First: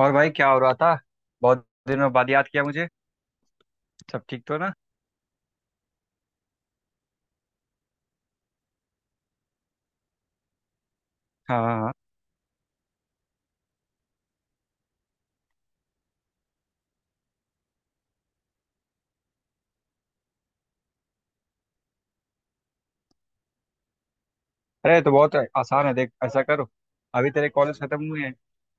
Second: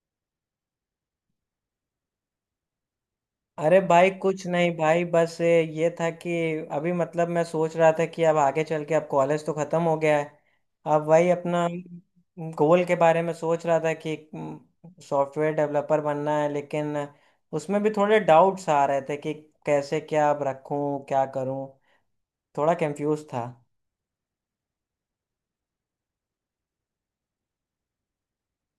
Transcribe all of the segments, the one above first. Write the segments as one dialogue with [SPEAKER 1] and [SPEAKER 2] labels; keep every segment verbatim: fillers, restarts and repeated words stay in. [SPEAKER 1] और भाई, क्या हो रहा था? बहुत दिनों बाद याद किया मुझे।
[SPEAKER 2] अरे भाई
[SPEAKER 1] सब ठीक
[SPEAKER 2] कुछ
[SPEAKER 1] तो
[SPEAKER 2] नहीं
[SPEAKER 1] ना?
[SPEAKER 2] भाई, बस ये था कि अभी मतलब मैं सोच रहा था कि अब आगे चल के अब कॉलेज तो ख़त्म हो गया है। अब वही
[SPEAKER 1] हाँ
[SPEAKER 2] अपना
[SPEAKER 1] हाँ हाँ।
[SPEAKER 2] गोल के बारे में सोच रहा था कि सॉफ्टवेयर डेवलपर बनना है, लेकिन उसमें भी थोड़े डाउट्स आ रहे थे कि कैसे क्या अब रखूं क्या करूं। थोड़ा कंफ्यूज था।
[SPEAKER 1] अरे, ये तो बहुत आसान है। देख, ऐसा करो, अभी तेरे कॉलेज खत्म हुए हैं,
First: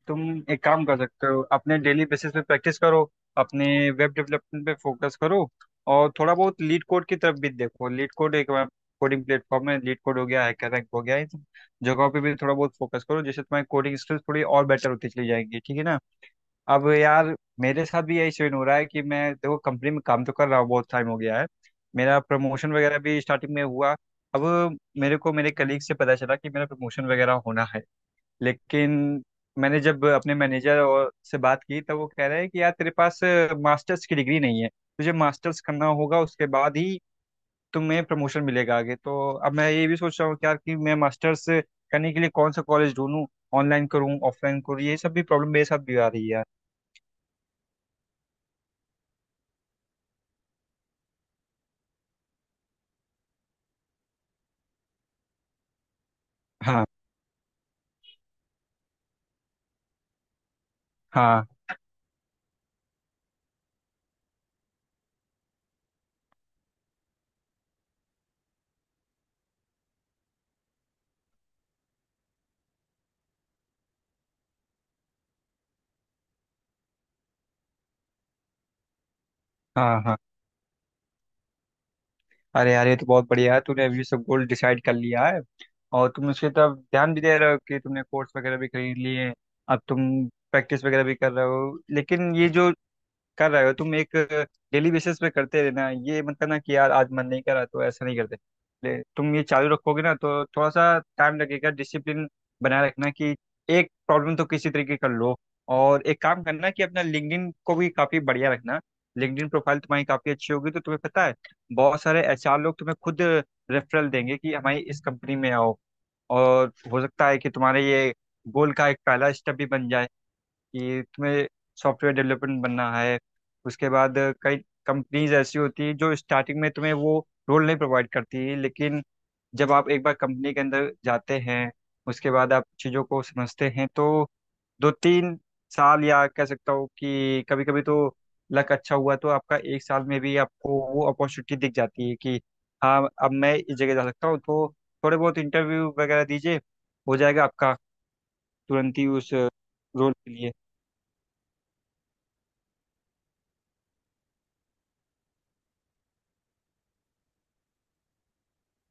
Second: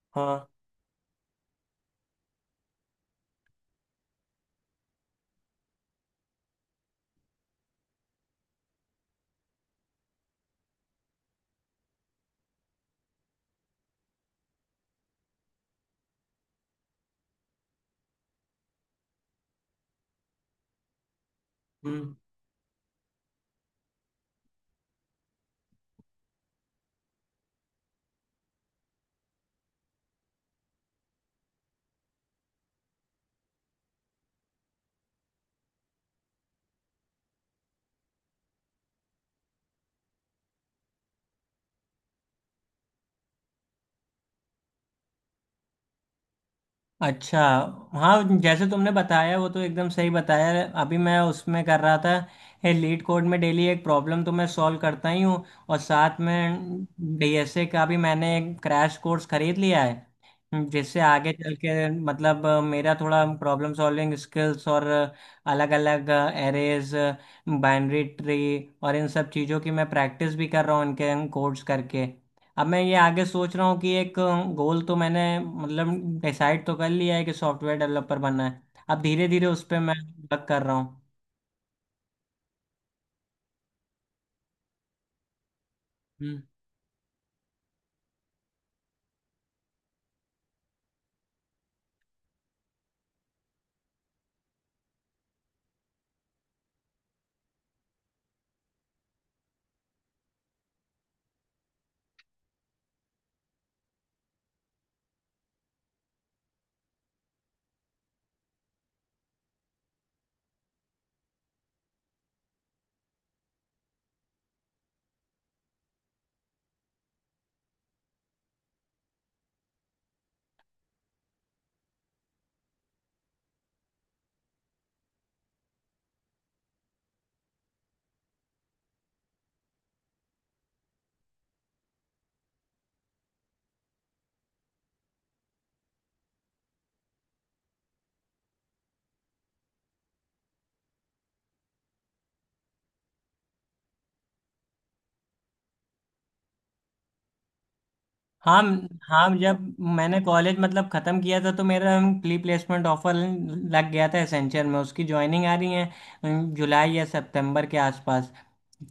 [SPEAKER 1] तुम
[SPEAKER 2] हाँ।
[SPEAKER 1] एक काम कर सकते हो, अपने डेली बेसिस पे प्रैक्टिस करो। अपने वेब डेवलपमेंट पे फोकस करो और थोड़ा बहुत लीड कोड की तरफ भी देखो। लीड कोड एक कोडिंग प्लेटफॉर्म है। लीड कोड हो गया है, रैंक हो गया है, इन सब जगहों पे भी थोड़ा बहुत फोकस करो जिससे तुम्हारी कोडिंग स्किल्स थोड़ी और बेटर होती चली जाएंगी। ठीक है ना? अब यार, मेरे साथ भी यही सीन हो रहा है कि मैं, देखो, कंपनी में काम तो कर रहा हूँ, बहुत टाइम हो गया है।
[SPEAKER 2] हम्म।
[SPEAKER 1] मेरा प्रमोशन वगैरह भी स्टार्टिंग में हुआ। अब मेरे को मेरे कलीग से पता चला कि मेरा प्रमोशन वगैरह होना है, लेकिन मैंने जब अपने मैनेजर और से बात की तब वो कह रहे हैं कि यार, तेरे पास मास्टर्स की डिग्री नहीं है, तुझे मास्टर्स करना होगा, उसके बाद ही तुम्हें प्रमोशन मिलेगा आगे। तो अब मैं ये भी सोच रहा हूँ कि यार, कि मैं मास्टर्स करने के लिए कौन सा कॉलेज ढूंढूं? ऑनलाइन करूँ, ऑफलाइन करूँ, ये सब भी प्रॉब्लम मेरे साथ भी आ रही है।
[SPEAKER 2] अच्छा। हाँ, जैसे तुमने बताया वो तो एकदम सही बताया। अभी मैं उसमें कर रहा था, लीड कोड में डेली एक प्रॉब्लम तो मैं सॉल्व करता ही हूँ और साथ में
[SPEAKER 1] हाँ,
[SPEAKER 2] डीएसए का भी मैंने एक क्रैश कोर्स खरीद लिया है, जिससे आगे
[SPEAKER 1] हाँ,
[SPEAKER 2] चल के मतलब अ, मेरा थोड़ा प्रॉब्लम सॉल्विंग स्किल्स और अलग अलग एरेज, बाइनरी ट्री और इन सब चीज़ों की मैं प्रैक्टिस भी कर रहा हूँ इनके कोर्स करके। अब मैं ये आगे सोच रहा हूँ कि एक गोल तो मैंने मतलब डिसाइड तो कर लिया है कि सॉफ्टवेयर डेवलपर बनना है। अब धीरे धीरे उस पर मैं
[SPEAKER 1] हाँ, हाँ।
[SPEAKER 2] वर्क कर रहा हूँ।
[SPEAKER 1] अरे यार, ये तो बहुत बढ़िया है। तूने अभी सब गोल डिसाइड कर लिया है और तुम
[SPEAKER 2] हम्म।
[SPEAKER 1] उसके तरफ ध्यान भी दे रहे हो कि तुमने कोर्स वगैरह भी खरीद लिए हैं। अब तुम प्रैक्टिस वगैरह भी कर रहे हो, लेकिन ये जो कर रहे हो तुम, एक डेली बेसिस पे करते रहना। ये मत करना कि यार आज मन नहीं करा तो ऐसा नहीं करते। ले- तुम ये चालू रखोगे ना, तो थोड़ा सा टाइम लगेगा। डिसिप्लिन बनाए रखना कि एक प्रॉब्लम तो किसी तरीके कर लो। और एक काम करना कि अपना लिंक्डइन को भी काफ़ी बढ़िया रखना। लिंक्डइन प्रोफाइल तुम्हारी काफ़ी अच्छी होगी तो तुम्हें पता है, बहुत सारे एच आर लोग तुम्हें खुद रेफरल देंगे कि हमारी इस कंपनी में आओ। और हो सकता है कि तुम्हारे ये गोल का एक पहला स्टेप भी बन जाए कि तुम्हें सॉफ्टवेयर डेवलपमेंट बनना है। उसके बाद कई कंपनीज ऐसी होती है जो स्टार्टिंग में तुम्हें वो रोल नहीं प्रोवाइड करती, लेकिन जब आप एक बार कंपनी के अंदर जाते हैं, उसके बाद आप चीज़ों को समझते हैं, तो दो तीन साल, या कह सकता हूँ कि कभी कभी तो लक अच्छा हुआ तो आपका एक साल में भी आपको वो अपॉर्चुनिटी दिख जाती है कि हाँ, अब मैं इस जगह जा सकता हूँ। तो थोड़े बहुत इंटरव्यू वगैरह दीजिए, हो जाएगा आपका
[SPEAKER 2] हाँ
[SPEAKER 1] तुरंत ही
[SPEAKER 2] हाँ।
[SPEAKER 1] उस
[SPEAKER 2] जब
[SPEAKER 1] रोल
[SPEAKER 2] मैंने
[SPEAKER 1] के लिए।
[SPEAKER 2] कॉलेज मतलब ख़त्म किया था तो मेरा प्री प्लेसमेंट ऑफर लग गया था एसेंचर में। उसकी ज्वाइनिंग आ रही है अम, जुलाई या सितंबर के आसपास।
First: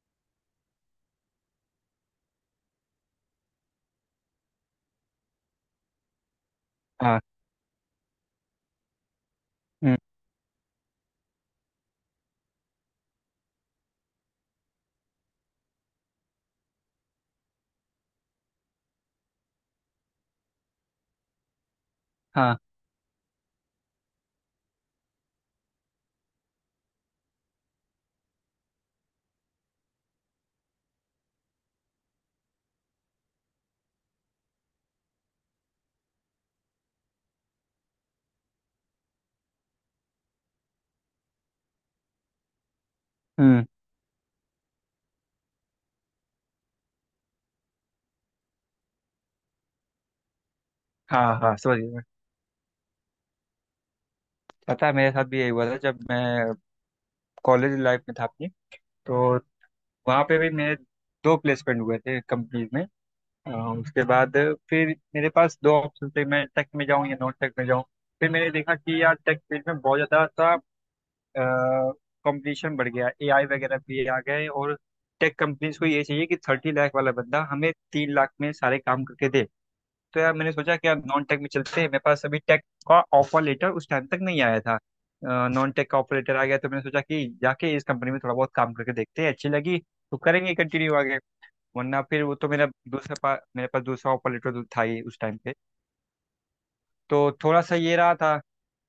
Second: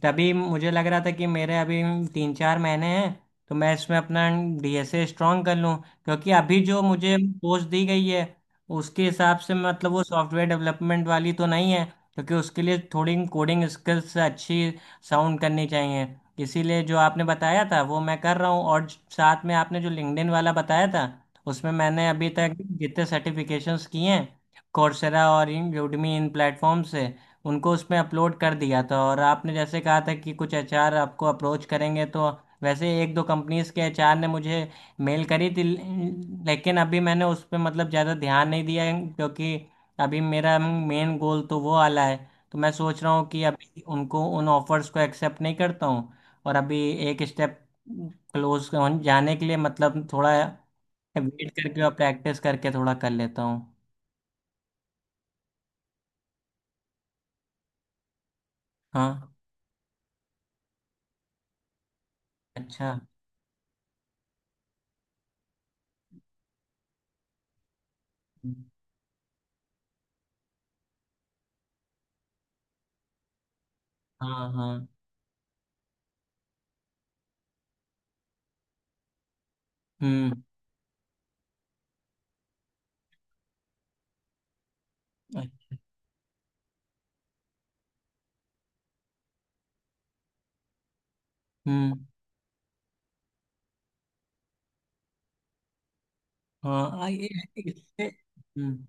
[SPEAKER 2] तभी मुझे लग रहा था कि मेरे अभी तीन चार महीने हैं, तो मैं इसमें अपना डीएसए स्ट्रॉन्ग कर लूँ, क्योंकि अभी जो मुझे
[SPEAKER 1] हाँ।
[SPEAKER 2] पोस्ट दी गई है उसके हिसाब से मतलब
[SPEAKER 1] हम्म।
[SPEAKER 2] वो सॉफ्टवेयर डेवलपमेंट वाली तो नहीं है, क्योंकि उसके लिए थोड़ी कोडिंग स्किल्स अच्छी साउंड करनी चाहिए। इसीलिए जो आपने बताया था वो मैं कर रहा हूँ, और साथ में आपने जो लिंक्डइन वाला बताया था उसमें मैंने अभी तक
[SPEAKER 1] हाँ।
[SPEAKER 2] जितने सर्टिफिकेशंस किए हैं कोर्सेरा और इन यूडमी इन प्लेटफॉर्म से, उनको उसमें अपलोड कर दिया था। और आपने जैसे कहा था कि कुछ एचआर आपको अप्रोच करेंगे, तो वैसे एक दो कंपनीज के एचआर ने मुझे मेल करी थी, लेकिन अभी मैंने उस पर मतलब ज़्यादा ध्यान नहीं दिया है, क्योंकि अभी मेरा मेन गोल तो वो वाला है। तो मैं सोच रहा हूँ कि
[SPEAKER 1] हम्म।
[SPEAKER 2] अभी उनको उन ऑफर्स को एक्सेप्ट नहीं करता हूँ और अभी एक स्टेप क्लोज जाने के लिए मतलब थोड़ा
[SPEAKER 1] हाँ
[SPEAKER 2] वेट
[SPEAKER 1] हाँ, समझ
[SPEAKER 2] करके
[SPEAKER 1] गया
[SPEAKER 2] और
[SPEAKER 1] मैं।
[SPEAKER 2] प्रैक्टिस करके थोड़ा कर लेता हूँ।
[SPEAKER 1] पता है, मेरे साथ भी यही हुआ था जब मैं कॉलेज लाइफ में था अपनी।
[SPEAKER 2] हाँ।
[SPEAKER 1] तो वहाँ पे भी मेरे दो प्लेसमेंट हुए थे कंपनीज में।
[SPEAKER 2] अच्छा।
[SPEAKER 1] अ, उसके बाद फिर मेरे पास दो ऑप्शन थे, मैं टेक में जाऊँ या नॉन टेक में जाऊँ। फिर मैंने देखा कि यार, टेक फील्ड में बहुत ज़्यादा सा कंपटीशन बढ़ गया, ए आई वगैरह भी आ गए,
[SPEAKER 2] हाँ
[SPEAKER 1] और
[SPEAKER 2] हाँ।
[SPEAKER 1] टेक कंपनीज को ये चाहिए कि थर्टी लाख वाला बंदा हमें तीन लाख में सारे काम करके दे। तो यार
[SPEAKER 2] हम्म।
[SPEAKER 1] मैंने सोचा कि यार, नॉन टेक में चलते हैं। मेरे पास अभी टेक का ऑफर लेटर उस टाइम तक नहीं आया था, नॉन टेक का ऑफर लेटर आ गया। तो मैंने सोचा कि जाके इस कंपनी में थोड़ा बहुत काम करके देखते हैं, अच्छी लगी तो करेंगे कंटिन्यू आगे, वरना
[SPEAKER 2] हम्म।
[SPEAKER 1] फिर वो तो मेरा दूसरा पा, मेरे पास दूसरा ऑफर लेटर था ही उस टाइम पे।
[SPEAKER 2] हाँ आ,
[SPEAKER 1] तो
[SPEAKER 2] ये
[SPEAKER 1] थोड़ा सा ये
[SPEAKER 2] इससे।
[SPEAKER 1] रहा था।
[SPEAKER 2] हम्म।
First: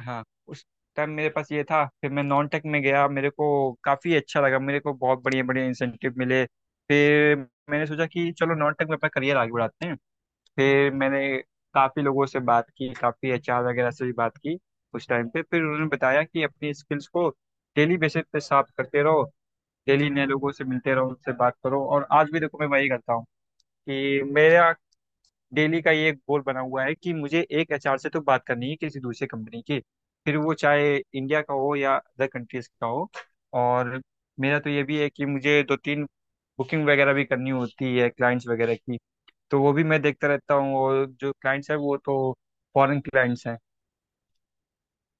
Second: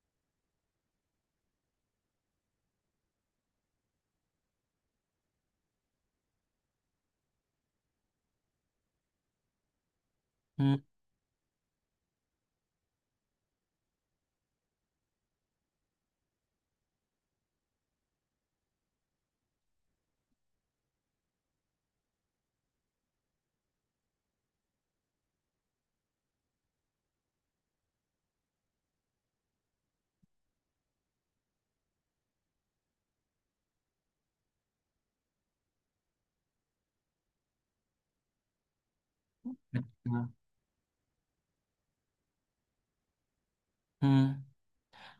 [SPEAKER 1] हाँ, उस टाइम मेरे पास ये था। फिर मैं नॉन टेक में गया, मेरे को काफ़ी अच्छा लगा, मेरे को बहुत बढ़िया बढ़िया इंसेंटिव मिले। फिर मैंने सोचा कि चलो नॉन टेक में अपना करियर आगे बढ़ाते हैं।
[SPEAKER 2] हम्म।
[SPEAKER 1] फिर मैंने काफ़ी लोगों से बात की, काफ़ी एच आर वगैरह से भी बात की उस टाइम पे। फिर उन्होंने बताया कि अपनी स्किल्स को डेली बेसिस पे साफ करते रहो, डेली नए लोगों से मिलते रहो, उनसे बात करो। और आज भी देखो मैं वही करता हूँ कि मेरा डेली का ये एक गोल बना हुआ है कि मुझे एक एच आर से तो बात करनी है किसी दूसरी कंपनी की। फिर वो चाहे इंडिया का हो या अदर कंट्रीज का हो। और मेरा तो ये भी है कि मुझे दो तीन बुकिंग वगैरह भी करनी होती है क्लाइंट्स वगैरह की। तो वो भी मैं
[SPEAKER 2] अच्छा।
[SPEAKER 1] देखता रहता हूँ, और जो क्लाइंट्स है वो तो फॉरेन क्लाइंट्स हैं
[SPEAKER 2] हम्म।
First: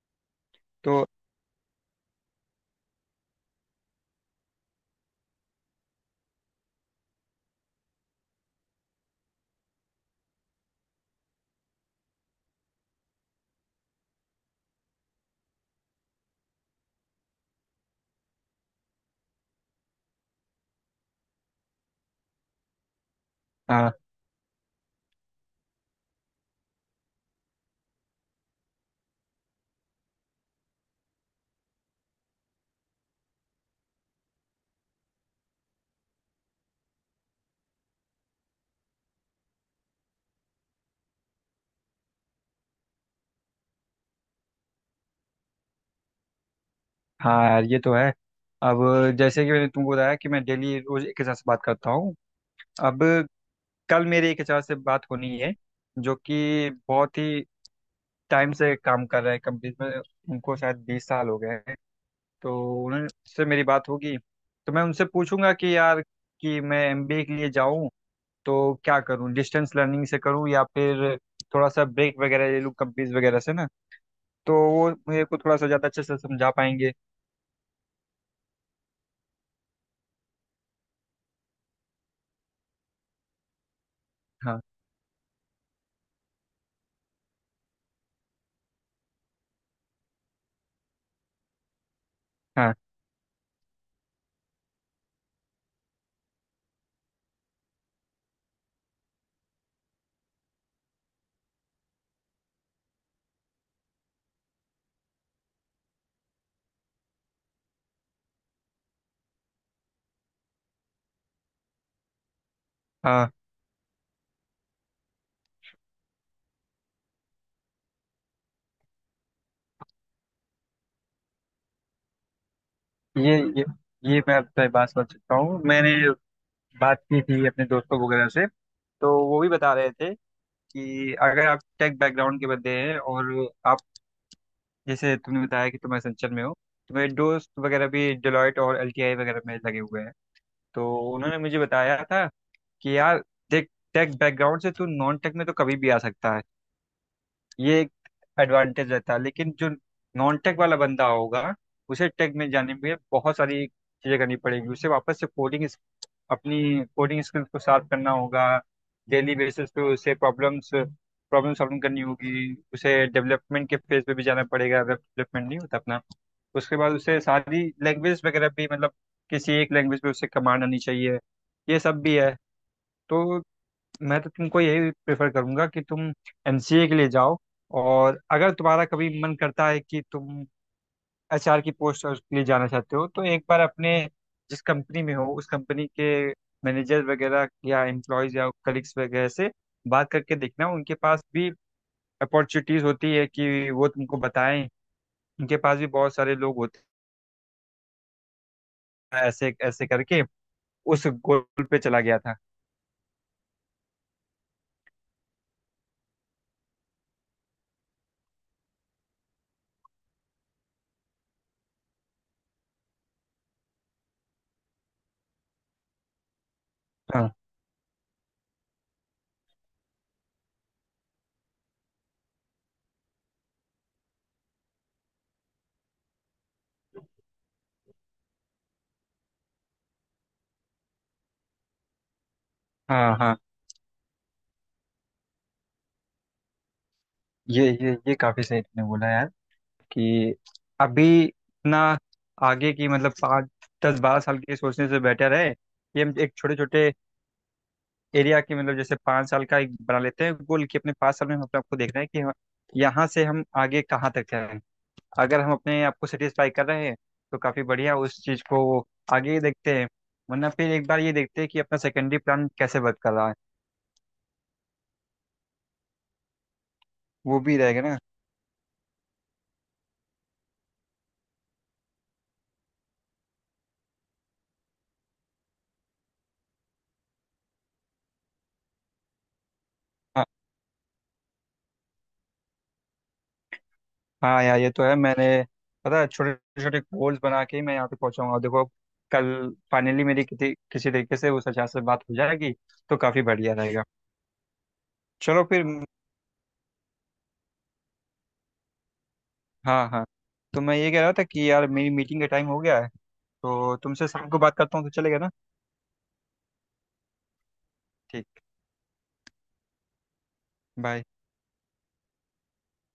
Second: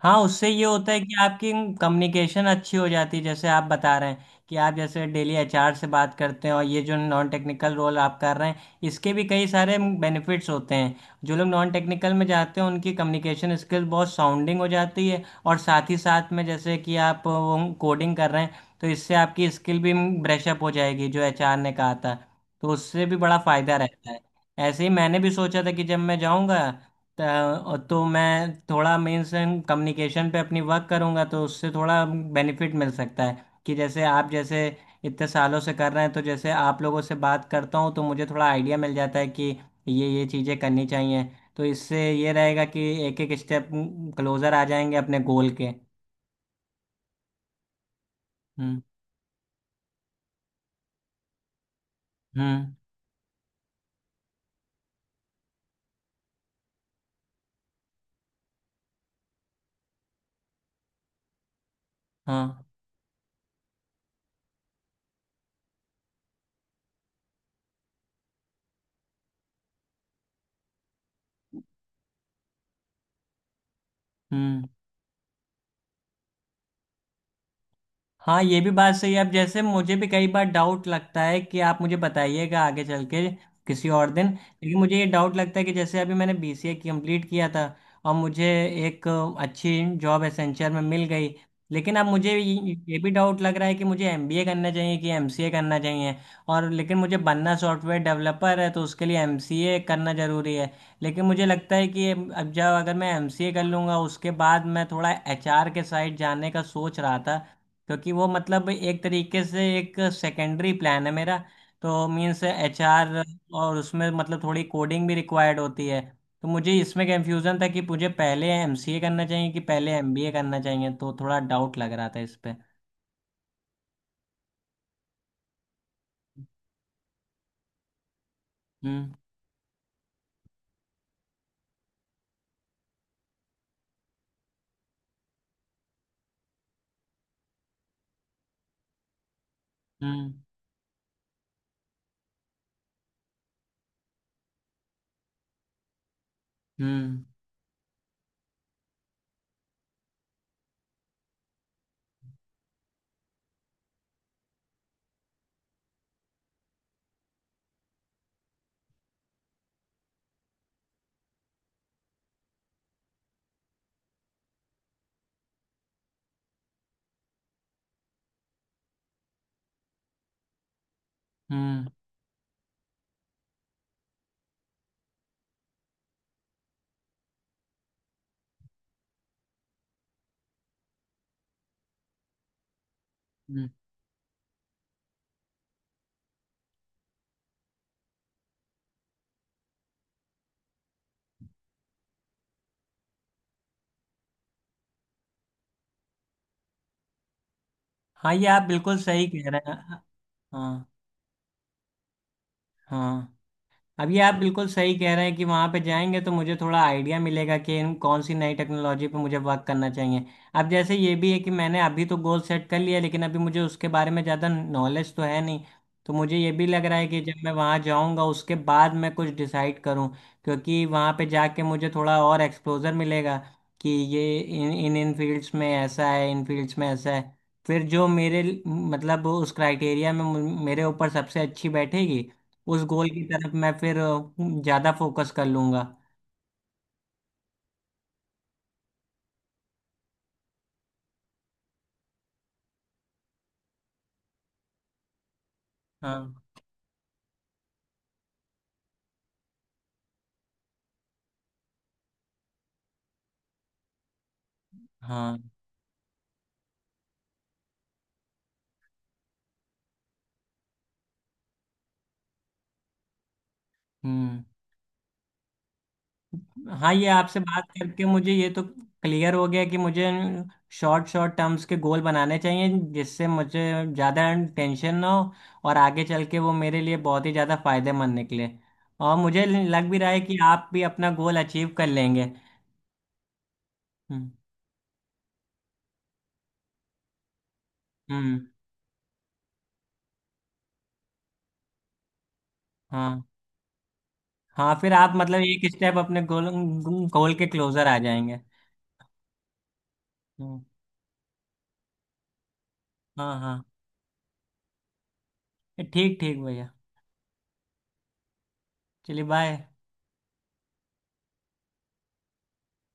[SPEAKER 2] हाँ, उससे ये होता है
[SPEAKER 1] तो।
[SPEAKER 2] कि आपकी कम्युनिकेशन अच्छी हो जाती है, जैसे आप बता रहे हैं कि आप जैसे डेली एचआर से बात करते हैं। और ये जो नॉन टेक्निकल रोल आप कर रहे हैं इसके भी कई सारे बेनिफिट्स होते हैं। जो लोग नॉन टेक्निकल में जाते हैं उनकी कम्युनिकेशन स्किल बहुत साउंडिंग हो जाती है, और साथ ही साथ में जैसे कि आप वो कोडिंग कर रहे हैं तो इससे आपकी स्किल भी ब्रशअप हो जाएगी, जो एचआर ने कहा था। तो उससे भी बड़ा फायदा
[SPEAKER 1] हाँ
[SPEAKER 2] रहता है। ऐसे ही मैंने भी सोचा था कि जब मैं जाऊंगा तो तो मैं थोड़ा मीन्स एंड कम्युनिकेशन पे अपनी वर्क करूंगा, तो उससे थोड़ा बेनिफिट मिल सकता है कि जैसे आप जैसे इतने सालों से कर रहे हैं, तो जैसे आप लोगों से बात करता हूँ तो मुझे थोड़ा आइडिया मिल जाता है कि ये ये चीज़ें करनी चाहिए। तो इससे ये रहेगा कि एक एक स्टेप क्लोजर आ जाएंगे अपने गोल के।
[SPEAKER 1] हाँ, यार ये तो है।
[SPEAKER 2] हम्म।
[SPEAKER 1] अब जैसे कि मैंने तुमको बताया कि मैं डेली रोज एक एच आर से बात करता हूँ।
[SPEAKER 2] हम्म।
[SPEAKER 1] अब कल मेरे एक एच आर से बात होनी है, जो कि बहुत ही टाइम से काम कर रहे हैं कंपनी में। उनको शायद बीस साल हो गए हैं। तो
[SPEAKER 2] हाँ।
[SPEAKER 1] उनसे मेरी बात होगी, तो मैं उनसे पूछूंगा कि यार, कि मैं एम बी ए के लिए जाऊं तो क्या करूं? डिस्टेंस लर्निंग से करूं या फिर थोड़ा सा ब्रेक वगैरह ले लूं कंपनीज वगैरह से ना? तो
[SPEAKER 2] हम्म।
[SPEAKER 1] वो मेरे को थोड़ा सा ज़्यादा अच्छे से समझा पाएंगे।
[SPEAKER 2] हाँ, ये भी बात सही है। अब जैसे मुझे भी कई बार डाउट लगता है कि आप मुझे बताइएगा आगे चल के किसी और दिन।
[SPEAKER 1] हाँ
[SPEAKER 2] लेकिन मुझे ये डाउट लगता है कि जैसे अभी मैंने बीसीए कंप्लीट किया था और मुझे एक अच्छी जॉब एसेंचर में मिल गई, लेकिन अब मुझे ये
[SPEAKER 1] हाँ
[SPEAKER 2] ये भी डाउट लग रहा है कि मुझे एमबीए करना चाहिए कि एमसीए करना चाहिए। और लेकिन मुझे बनना सॉफ्टवेयर डेवलपर है तो उसके लिए एमसीए करना ज़रूरी है। लेकिन मुझे लगता है कि अब जब अगर मैं एमसीए कर लूँगा उसके बाद मैं थोड़ा एचआर के साइड जाने का सोच रहा था, क्योंकि वो मतलब एक तरीके से एक सेकेंडरी प्लान है मेरा, तो मीन्स एचआर।
[SPEAKER 1] हाँ।
[SPEAKER 2] और उसमें मतलब थोड़ी कोडिंग भी रिक्वायर्ड होती है। तो मुझे इसमें कंफ्यूजन था कि मुझे पहले एमसीए करना चाहिए कि पहले एमबीए करना चाहिए, तो थोड़ा डाउट लग रहा था इस पे।
[SPEAKER 1] ये ये ये मैं आपसे बात कर सकता हूँ। मैंने बात की थी अपने दोस्तों वगैरह से, तो
[SPEAKER 2] हम्म।
[SPEAKER 1] वो भी बता रहे थे कि अगर आप टेक बैकग्राउंड के बंदे हैं और आप, जैसे तुमने बताया कि तुम एसेंचर में हो, तो मेरे दोस्त वगैरह भी डेलॉयट और एल टी आई वगैरह में लगे हुए हैं।
[SPEAKER 2] हम्म।
[SPEAKER 1] तो उन्होंने मुझे बताया था कि यार देख, टेक बैकग्राउंड से तू नॉन टेक में तो कभी भी आ सकता है,
[SPEAKER 2] हम्म।
[SPEAKER 1] ये एक एडवांटेज रहता है। लेकिन जो नॉन टेक वाला बंदा होगा, उसे टेक में जाने के लिए बहुत सारी चीजें करनी पड़ेगी, उसे वापस से कोडिंग, अपनी कोडिंग स्किल्स को शार्प करना होगा। डेली बेसिस पे उसे प्रॉब्लम्स प्रॉब्लम सॉल्विंग करनी होगी, उसे डेवलपमेंट के फेज पे भी जाना पड़ेगा, डेवलपमेंट नहीं होता अपना। उसके बाद उसे सारी लैंग्वेज वगैरह भी, मतलब किसी एक लैंग्वेज पे उसे कमांड आनी चाहिए। ये
[SPEAKER 2] हम्म।
[SPEAKER 1] सब भी है। तो मैं तो तुमको यही प्रेफर करूंगा कि तुम एम सी ए के लिए जाओ। और अगर तुम्हारा कभी मन करता है कि तुम एच आर की पोस्ट के लिए जाना चाहते हो, तो एक बार
[SPEAKER 2] हम्म।
[SPEAKER 1] अपने जिस कंपनी में हो उस कंपनी के मैनेजर वगैरह या एम्प्लॉयज या कलीग्स वगैरह से बात करके देखना। उनके पास भी अपॉर्चुनिटीज होती है कि वो तुमको बताएं, उनके पास भी बहुत सारे लोग होते
[SPEAKER 2] हाँ, ये आप बिल्कुल
[SPEAKER 1] हैं
[SPEAKER 2] सही कह
[SPEAKER 1] ऐसे
[SPEAKER 2] रहे
[SPEAKER 1] ऐसे
[SPEAKER 2] हैं।
[SPEAKER 1] करके
[SPEAKER 2] हाँ
[SPEAKER 1] उस गोल पे चला गया था।
[SPEAKER 2] हाँ। अब ये आप बिल्कुल सही कह रहे हैं कि वहाँ पे जाएंगे तो मुझे थोड़ा आइडिया मिलेगा कि इन कौन सी नई टेक्नोलॉजी पे मुझे वर्क करना चाहिए। अब जैसे ये भी है कि मैंने अभी तो गोल सेट कर लिया, लेकिन अभी मुझे उसके बारे में ज़्यादा नॉलेज तो है नहीं। तो मुझे ये भी लग रहा है कि
[SPEAKER 1] हाँ
[SPEAKER 2] जब मैं वहाँ जाऊँगा उसके बाद मैं कुछ डिसाइड करूँ, क्योंकि वहाँ पे जाके मुझे थोड़ा और एक्सपोजर मिलेगा कि ये इन इन इन फील्ड्स में ऐसा है, इन फील्ड्स में ऐसा है। फिर जो मेरे मतलब उस क्राइटेरिया में मु- मेरे ऊपर सबसे अच्छी बैठेगी उस गोल
[SPEAKER 1] हाँ
[SPEAKER 2] की
[SPEAKER 1] हाँ।
[SPEAKER 2] तरफ मैं फिर अ, ज्यादा फोकस कर लूंगा।
[SPEAKER 1] ये ये ये काफी सही तुमने बोला यार, कि अभी इतना आगे की मतलब पाँच दस बारह साल की सोचने से बेटर है कि हम
[SPEAKER 2] हाँ
[SPEAKER 1] एक छोटे छोटे एरिया के, मतलब जैसे पाँच साल का एक बना लेते हैं गोल, कि अपने पाँच साल में हम अपने आपको देखना है कि हम यहाँ से हम आगे कहाँ तक जाएं।
[SPEAKER 2] हाँ।
[SPEAKER 1] अगर हम अपने आप को सेटिस्फाई कर रहे हैं तो काफ़ी बढ़िया, उस चीज़ को आगे ही देखते हैं। वरना फिर एक बार ये देखते हैं कि अपना सेकेंडरी प्लान कैसे वर्क कर रहा है।
[SPEAKER 2] हम्म। हाँ, ये आपसे
[SPEAKER 1] वो भी
[SPEAKER 2] बात
[SPEAKER 1] रहेगा ना।
[SPEAKER 2] करके मुझे ये तो क्लियर हो गया कि मुझे शॉर्ट शॉर्ट टर्म्स के गोल बनाने चाहिए जिससे मुझे ज़्यादा टेंशन ना हो और आगे चल के वो मेरे लिए बहुत ही ज़्यादा फायदेमंद निकले। और मुझे लग भी रहा है कि आप भी अपना गोल अचीव कर लेंगे। हम्म।
[SPEAKER 1] हाँ यार ये तो है। मैंने, पता है, छोटे छोटे गोल्स बना के ही मैं यहाँ पे पहुंचा हूँ। और
[SPEAKER 2] हम्म।
[SPEAKER 1] देखो, कल फाइनली मेरी किसी किसी तरीके से उस आचार्य से बात हो जाएगी, तो
[SPEAKER 2] हाँ
[SPEAKER 1] काफ़ी बढ़िया रहेगा।
[SPEAKER 2] हाँ, फिर आप मतलब
[SPEAKER 1] चलो फिर।
[SPEAKER 2] एक स्टेप अपने गोल गोल के क्लोजर आ जाएंगे।
[SPEAKER 1] हाँ हाँ। तो
[SPEAKER 2] हम्म।
[SPEAKER 1] मैं ये कह रहा था कि यार, मेरी मीटिंग का टाइम हो गया है,
[SPEAKER 2] हाँ हाँ।
[SPEAKER 1] तो तुमसे शाम को बात करता हूँ, तो चलेगा ना?
[SPEAKER 2] ठीक ठीक भैया।
[SPEAKER 1] ठीक,
[SPEAKER 2] चलिए, बाय।
[SPEAKER 1] बाय।